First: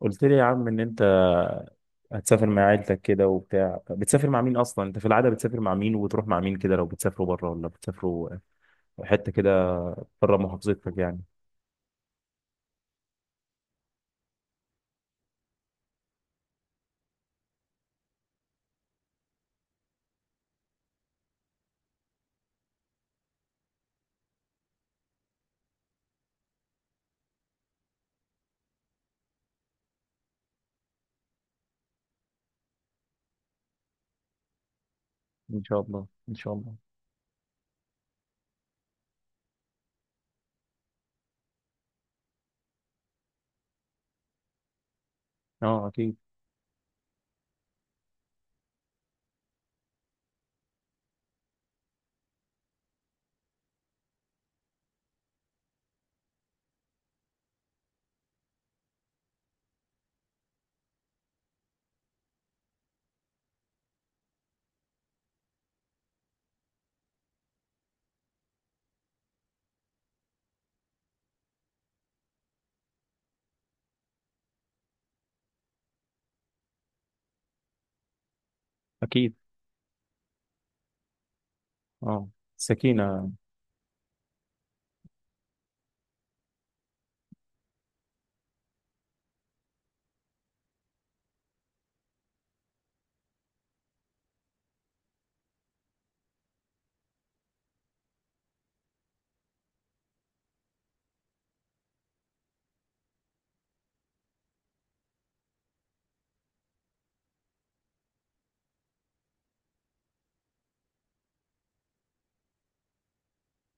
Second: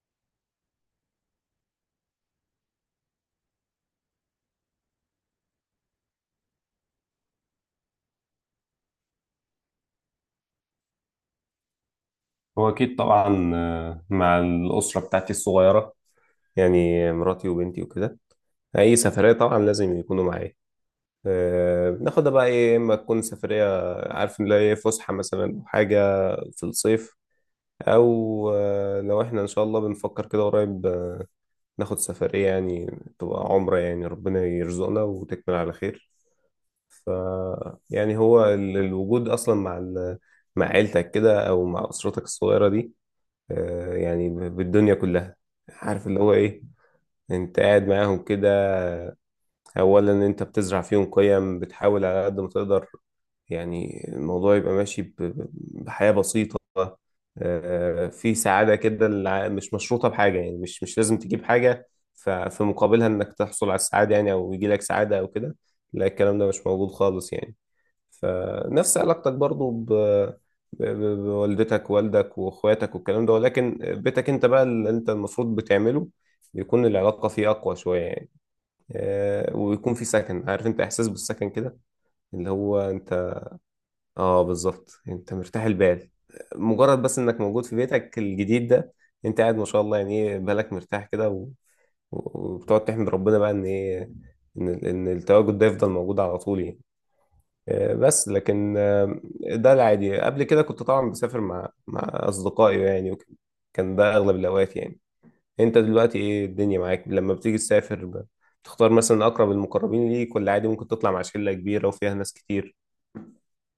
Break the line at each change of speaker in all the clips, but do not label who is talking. قلت لي يا عم ان انت هتسافر مع عيلتك كده وبتاع. بتسافر مع مين اصلا؟ انت في العاده بتسافر مع مين وبتروح مع مين كده؟ لو بتسافروا بره ولا بتسافروا حته كده بره محافظتك يعني.
هو أكيد طبعا، مع الأسرة بتاعتي الصغيرة. يعني مراتي وبنتي وكده. أي سفرية طبعا لازم يكونوا معايا. بناخدها بقى إيه، إما تكون سفرية عارف إن هي إيه، فسحة مثلا أو حاجة في الصيف، أو لو إحنا إن شاء الله بنفكر كده قريب، ناخد سفرية يعني، تبقى عمرة يعني ربنا يرزقنا وتكمل
ان
على
شاء الله
خير.
ان شاء الله.
ف يعني هو الوجود أصلا مع مع عيلتك كده أو مع أسرتك الصغيرة دي، يعني بالدنيا كلها.
اه
عارف
اكيد.
اللي هو ايه، انت قاعد معاهم كده، اولا انت بتزرع فيهم قيم، بتحاول على قد ما تقدر يعني الموضوع يبقى ماشي بحياة بسيطة، في سعادة كده مش مشروطة بحاجة، يعني مش لازم تجيب حاجة في مقابلها انك تحصل على السعادة، يعني او يجي لك سعادة او كده. لا الكلام ده مش موجود خالص يعني. فنفس علاقتك برضو بوالدتك والدك واخواتك والكلام ده، ولكن بيتك انت بقى اللي انت المفروض بتعمله بيكون العلاقة فيه أقوى شوية يعني.
اكيد.
آه، ويكون في سكن، عارف انت إحساس بالسكن كده،
اه.
اللي هو
سكينه.
انت، اه بالظبط، انت مرتاح البال مجرد بس انك موجود في بيتك الجديد ده. انت قاعد، ما شاء الله، يعني ايه بالك مرتاح كده وبتقعد تحمد ربنا بقى ان ايه، ان التواجد ده يفضل موجود على طول يعني. بس لكن ده العادي. قبل كده كنت طبعا بسافر مع اصدقائي يعني وكده. كان ده اغلب الاوقات يعني. انت دلوقتي ايه الدنيا معاك لما بتيجي تسافر بتختار مثلا اقرب المقربين ليك، ولا عادي ممكن تطلع مع شلة كبيرة وفيها ناس كتير؟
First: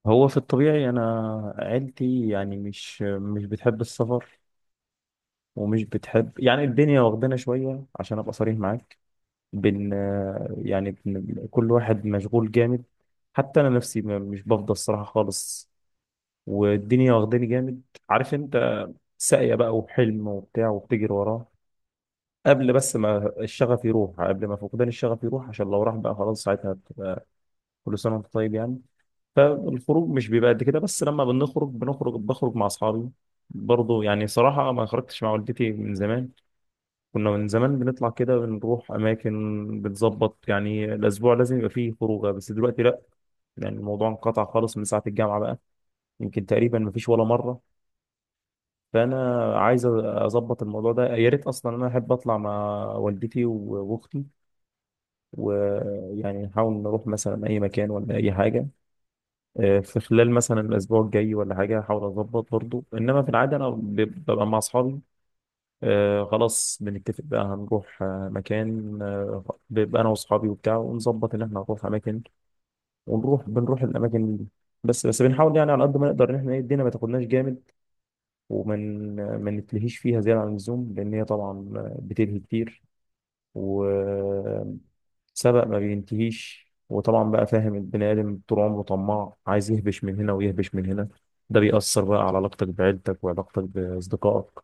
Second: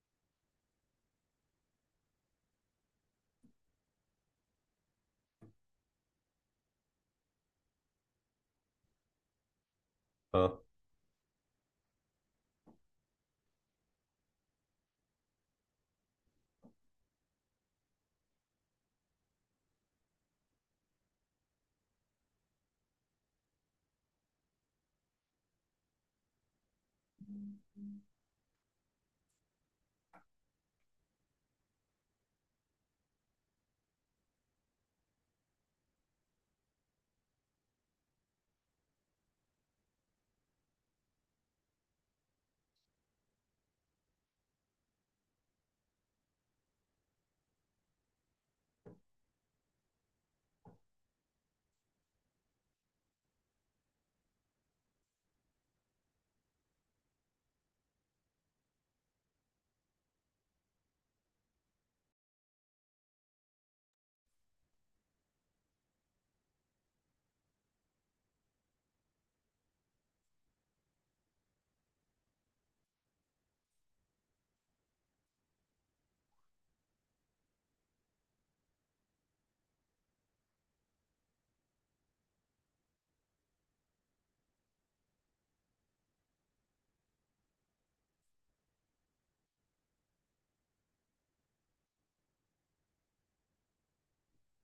هو في الطبيعي انا عيلتي يعني مش بتحب السفر ومش بتحب يعني. الدنيا واخدانا شويه عشان ابقى صريح معاك. بن
اه،
يعني كل واحد مشغول جامد. حتى انا نفسي مش بفضى الصراحه خالص والدنيا واخداني جامد. عارف انت، ساقيه بقى وحلم وبتاع وبتجري وراه قبل ما فقدان الشغف يروح، عشان لو راح بقى خلاص ساعتها. كل سنه وانت طيب يعني. فالخروج مش بيبقى قد كده، بس لما بنخرج بخرج مع اصحابي برضه. يعني صراحه ما خرجتش مع والدتي من زمان. كنا من زمان بنطلع كده، بنروح أماكن بتظبط، يعني الأسبوع لازم يبقى فيه خروجة، بس دلوقتي لأ. يعني الموضوع انقطع خالص من ساعة الجامعة بقى. يمكن تقريبا مفيش ولا مرة. فأنا عايز أظبط الموضوع ده. يا ريت أصلا، أنا أحب أطلع مع والدتي وأختي، ويعني نحاول نروح مثلا أي مكان ولا أي حاجة، في خلال مثلا الأسبوع الجاي ولا حاجة. أحاول أظبط برضه. إنما في العادة أنا ببقى مع أصحابي. آه خلاص، بنتفق بقى هنروح آه مكان آه، بيبقى انا واصحابي وبتاع، ونظبط ان احنا هنروح اماكن ونروح، بنروح الاماكن دي. بس بنحاول يعني على قد ما نقدر ان احنا إيه، الدنيا ما تاخدناش جامد، ومن ما نتلهيش فيها زياده عن اللزوم، لان هي طبعا بتلهي كتير وسبق ما بينتهيش. وطبعا بقى فاهم، البني ادم طول عمره طماع، عايز يهبش من هنا ويهبش من هنا. ده بيأثر بقى على علاقتك بعيلتك وعلاقتك بأصدقائك.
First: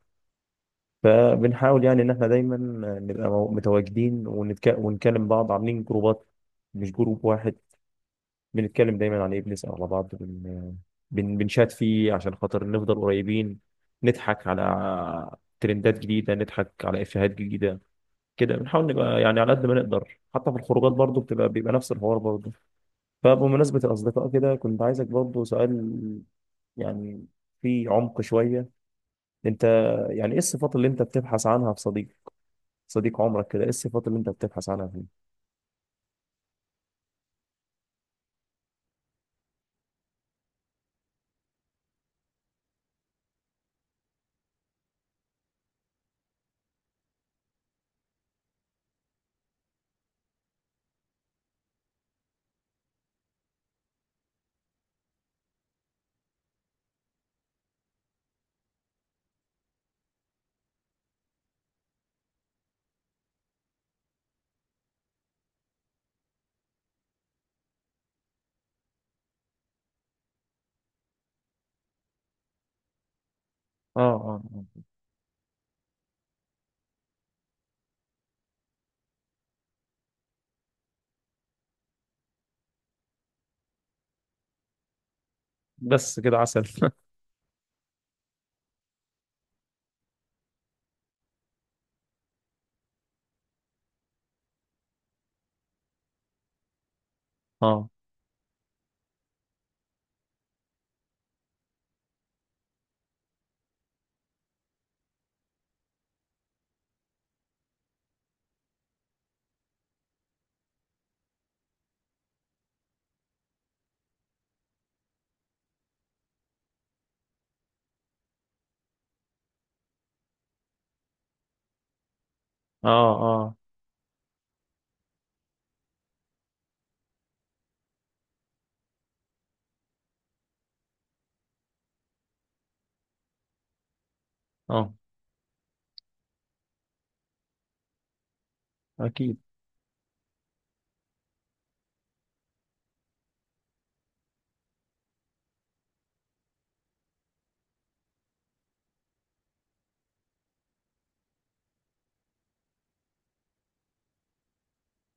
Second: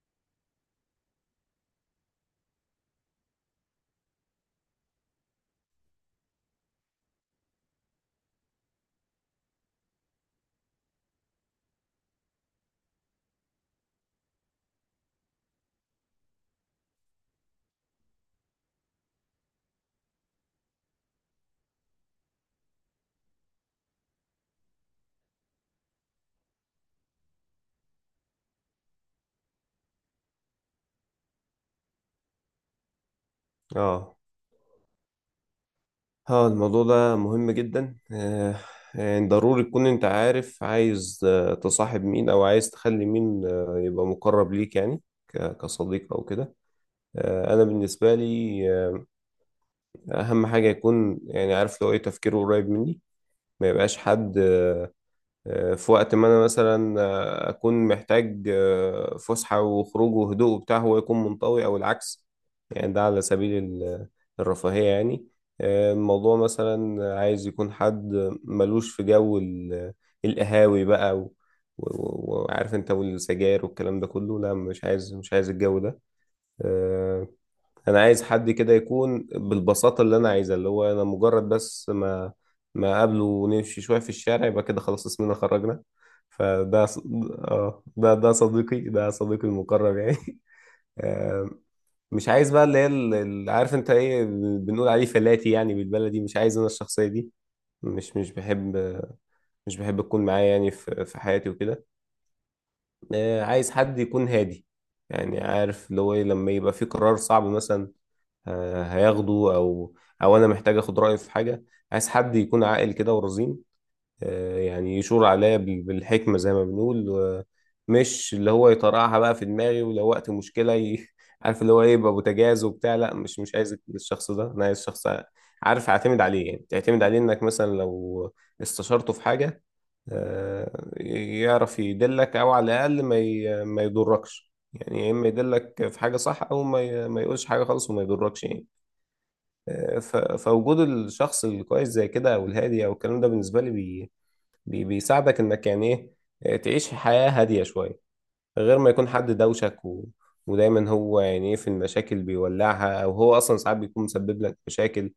فبنحاول يعني ان احنا دايما نبقى متواجدين ونكلم بعض، عاملين جروبات مش جروب واحد. بنتكلم دايما عن ايه، بنسأل على بعض، بنشات فيه عشان خاطر نفضل قريبين، نضحك على ترندات جديدة، نضحك على إفيهات جديدة. كده بنحاول نبقى يعني على قد ما نقدر. حتى في الخروجات برضو بيبقى نفس الحوار برضو. فبمناسبة الأصدقاء كده كنت عايزك برضو سؤال، يعني في عمق شوية. انت يعني ايه الصفات اللي انت بتبحث عنها في صديق؟ صديق عمرك كده، ايه الصفات
اه،
اللي انت بتبحث عنها فيه؟
اه، الموضوع ده مهم جدا. يعني ضروري تكون انت عارف عايز تصاحب مين او عايز تخلي مين يبقى مقرب ليك يعني كصديق او كده. آه، انا بالنسبة لي اهم حاجه يكون، يعني عارف، لو ايه تفكيره قريب مني. ما يبقاش حد في وقت ما انا مثلا اكون محتاج فسحه وخروج وهدوء وبتاع، هو يكون منطوي او العكس. يعني ده على سبيل الرفاهيه يعني. الموضوع مثلا عايز يكون حد ملوش في جو القهاوي بقى وعارف انت، والسجاير
اه.
والكلام ده كله،
اه.
لا
آه.
مش عايز، الجو ده. آه، انا عايز حد كده يكون بالبساطه اللي انا عايزها، اللي هو انا مجرد بس ما اقابله ونمشي شويه في الشارع يبقى كده خلاص، اسمنا خرجنا.
بس كده عسل
فده ص- اه، ده صديقي، ده صديقي المقرب يعني. آه، مش عايز بقى اللي هي عارف انت ايه، بنقول عليه فلاتي يعني بالبلدي. مش عايز انا الشخصيه دي.
اه.
مش بحب، مش بحب تكون معايا يعني في حياتي وكده. آه، عايز حد يكون هادي، يعني عارف اللي هو إيه، لما يبقى في قرار صعب مثلا هياخده، او او انا محتاج اخد رايه في حاجه. عايز حد يكون عاقل كده ورزين، يعني يشور عليا بالحكمه زي ما بنقول، مش اللي هو يطرقعها بقى في دماغي، ولو وقت مشكله عارف اللي هو ايه، يبقى بوتجاز
اه.
وبتاع. لا، مش
اه.
مش عايز الشخص ده، انا عايز شخص عارف اعتمد عليه، يعني تعتمد عليه انك مثلا لو استشرته في حاجه يعرف يدلك، او على الاقل ما يضركش،
اه
يعني يا اما يدلك في حاجه صح، او ما يقولش حاجه خالص وما يضركش يعني.
اكيد.
فوجود الشخص الكويس زي كده، او الهادي او الكلام ده، بالنسبه لي بيساعدك انك يعني ايه، تعيش حياه هاديه شويه، غير ما يكون حد دوشك ودايما هو يعني ايه، في المشاكل بيولعها، او هو اصلا ساعات بيكون مسبب لك مشاكل،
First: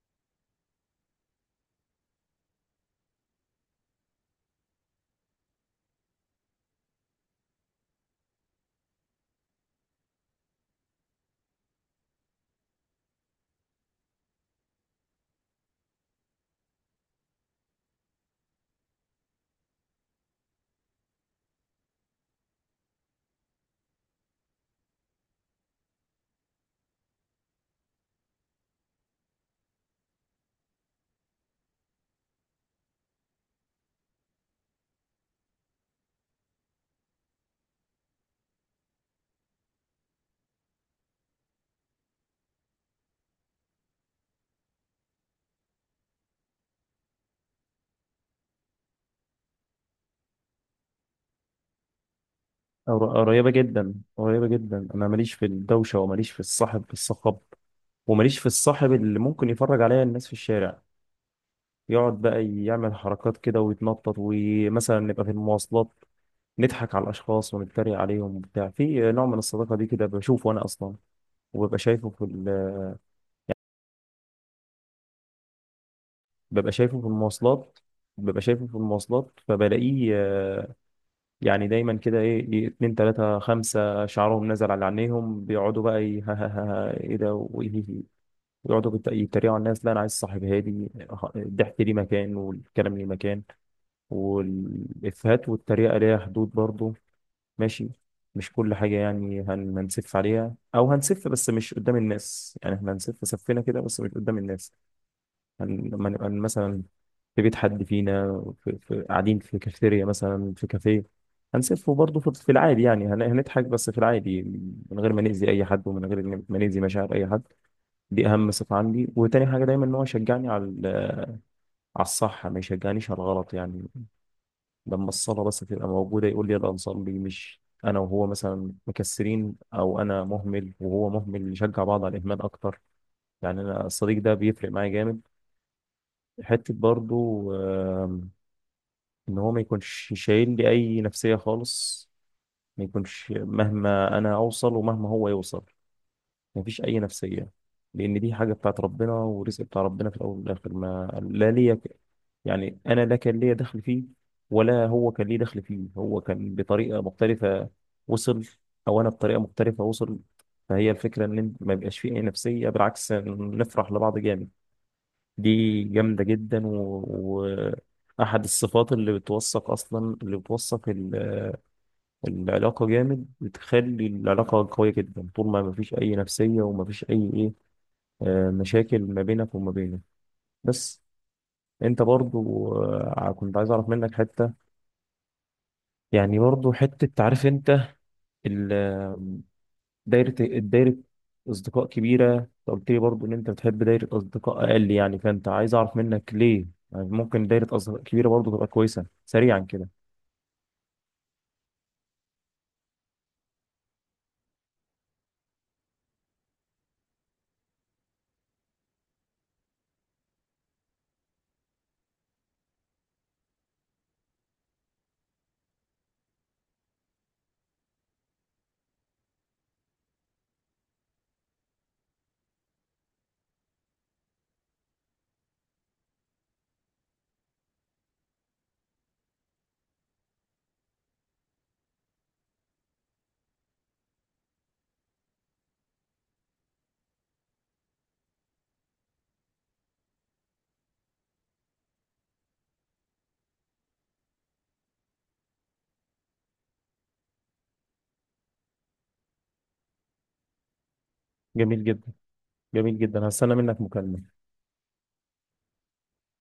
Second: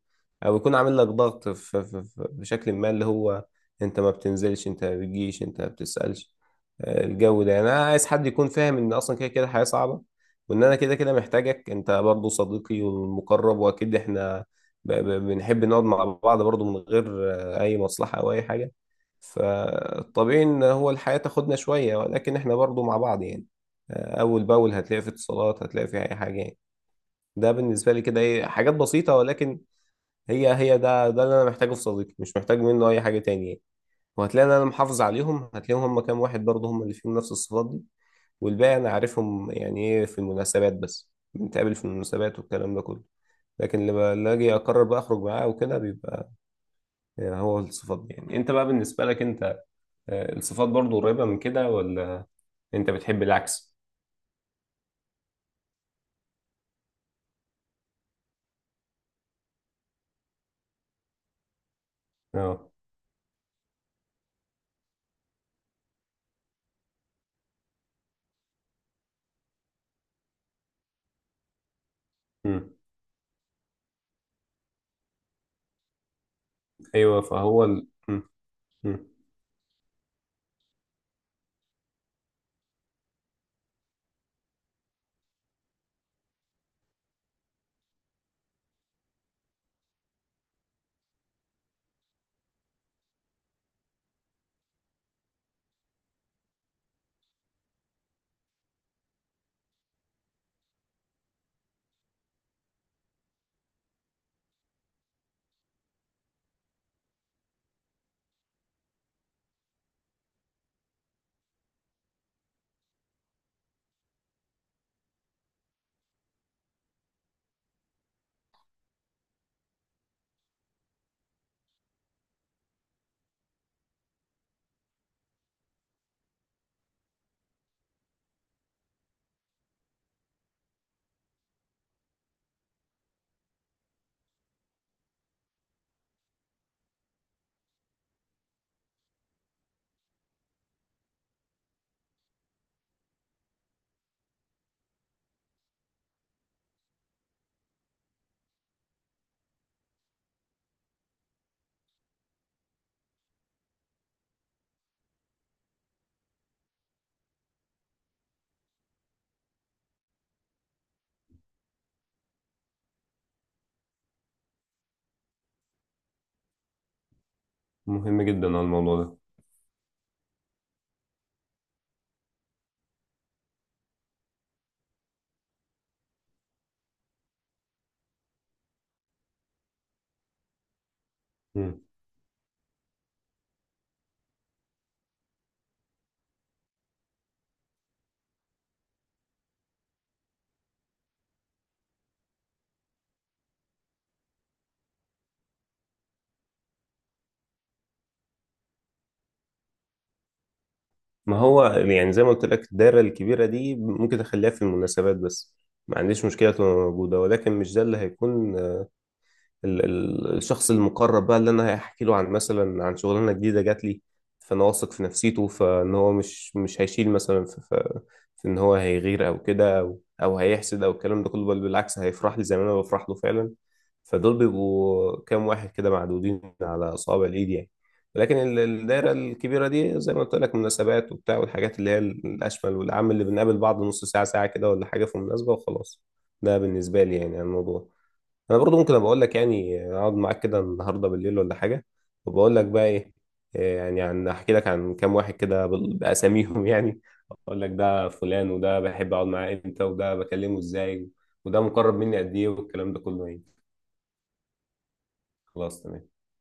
او يكون عامل لك ضغط بشكل ما، اللي هو انت ما بتنزلش، انت ما بتجيش، انت ما بتسألش. الجو ده يعني، انا عايز حد يكون فاهم ان اصلا كده كده حياة صعبة، وان انا كده كده محتاجك انت برضو صديقي والمقرب، واكيد احنا بنحب نقعد مع بعض برضو من غير اي مصلحة او اي حاجة. فطبيعي ان هو الحياة تاخدنا شوية، ولكن احنا برضو مع بعض يعني اول باول، هتلاقي في اتصالات، هتلاقي في اي حاجة يعني. ده بالنسبة لي كده، ايه، حاجات بسيطة، ولكن هي ده اللي انا محتاجه في صديقي. مش محتاج منه اي حاجة تانية يعني. وهتلاقي ان انا محافظ عليهم، هتلاقيهم هم كام واحد برضو، هم اللي فيهم نفس الصفات دي. والباقي انا عارفهم يعني ايه، في المناسبات بس بنتقابل في المناسبات والكلام ده كله، لكن اللي اجي اقرر بقى اخرج معاه وكده بيبقى يعني هو الصفات دي. يعني انت بقى بالنسبة لك انت، الصفات برضو قريبة من كده، ولا انت بتحب
قريبة
العكس؟
جدا، قريبة جدا. انا ماليش في الدوشة، وماليش في الصاحب الصخب، وماليش في الصاحب اللي ممكن يفرج عليا الناس في الشارع، يقعد بقى
اه.
يعمل حركات كده ويتنطط، ومثلا نبقى في المواصلات نضحك على الاشخاص ونتريق عليهم وبتاع. في نوع من الصداقة دي كده بشوفه انا اصلا، وببقى شايفه في
مم.
ببقى شايفه في
ايوه، فهو
المواصلات،
مم.
ببقى شايفه في
مم.
المواصلات فبلاقيه يعني دايما كده ايه، اتنين تلاتة خمسة شعرهم نزل على عينيهم، بيقعدوا بقى ها ها ها ها ايه ده ويقعدوا يتريقوا على الناس. لا انا عايز صاحب هادي. الضحك ليه مكان والكلام ليه مكان والافيهات والتريقة ليها حدود برضو، ماشي؟ مش كل حاجة يعني هنسف عليها، أو هنسف بس مش قدام الناس. يعني احنا هنسف سفينا كده بس مش قدام الناس. لما نبقى مثلا في بيت حد فينا، في قاعدين في كافيتيريا مثلا، في كافيه، هنسفه برضه في في العادي، يعني هنضحك بس في العادي، من غير ما نأذي أي حد، ومن غير ما نأذي مشاعر أي حد. دي أهم صفة عندي. وتاني حاجة دايما إن هو يشجعني على على الصح، ما يشجعنيش على الغلط يعني. لما الصلاة بس تبقى موجودة يقول لي يلا نصلي، مش أنا وهو مثلا مكسرين، أو أنا مهمل وهو مهمل نشجع بعض على الإهمال أكتر. يعني أنا الصديق ده بيفرق معايا جامد. حتة برضه، ان هو ما يكونش شايل لي اي نفسية خالص. ما يكونش مهما انا اوصل ومهما هو يوصل ما فيش اي نفسية، لان دي حاجة بتاعت ربنا ورزق بتاع ربنا في الاول والاخر. ما لا ليا يعني انا لا كان ليا دخل فيه، ولا هو كان ليه دخل فيه. هو كان بطريقه مختلفه وصل، او انا بطريقه مختلفه وصل. فهي الفكره ان ما يبقاش فيه اي نفسيه، بالعكس نفرح لبعض جامد. دي جامدة جدا
مهم
وأحد
جدا على
الصفات
الموضوع
اللي
ده.
بتوثق أصلا، اللي بتوثق العلاقة جامد، بتخلي العلاقة قوية جدا طول ما مفيش أي نفسية ومفيش أي إيه، مشاكل ما بينك وما بينه بس.
مم.
أنت برضو كنت عايز أعرف منك حتة، يعني برضو حتة تعرف أنت ال- الدايرة أصدقاء كبيرة. أنت قلت لي برضو إن أنت بتحب دايرة أصدقاء أقل يعني، فأنت عايز أعرف منك ليه يعني؟ ممكن دايرة أصدقاء كبيرة برضو تبقى كويسة سريعا كده.
ما هو يعني زي ما قلت لك، الدايره الكبيره دي ممكن اخليها في المناسبات بس. ما عنديش مشكله تبقى موجوده، ولكن مش ده اللي هيكون الشخص المقرب بقى، اللي انا هحكي له عن مثلا عن شغلانه جديده جات لي، فانا واثق في نفسيته فان هو مش هيشيل مثلا في ان هو هيغير، او كده، او هيحسد، او الكلام ده كله. بل بالعكس، هيفرح لي زي ما انا بفرح له فعلا. فدول بيبقوا كام واحد كده معدودين على اصابع الايد يعني. ولكن الدايره الكبيره دي زي ما قلت لك، مناسبات وبتاع، والحاجات اللي هي الاشمل والعام، اللي بنقابل بعض نص ساعه ساعه كده، ولا حاجه في مناسبه وخلاص. ده بالنسبه لي يعني عن الموضوع. انا برضو ممكن ابقى اقول لك يعني، اقعد معاك كده النهارده بالليل ولا حاجه، وبقول لك بقى ايه، إيه يعني، عن احكي لك عن كام واحد كده باساميهم، يعني اقول لك ده فلان، وده بحب اقعد معاه امتى، وده بكلمه ازاي، وده
جميل
مقرب
جدا،
مني قد ايه، والكلام
جميل
ده
جدا.
كله يعني.
هستنى منك مكالمة.
خلاص، تمام.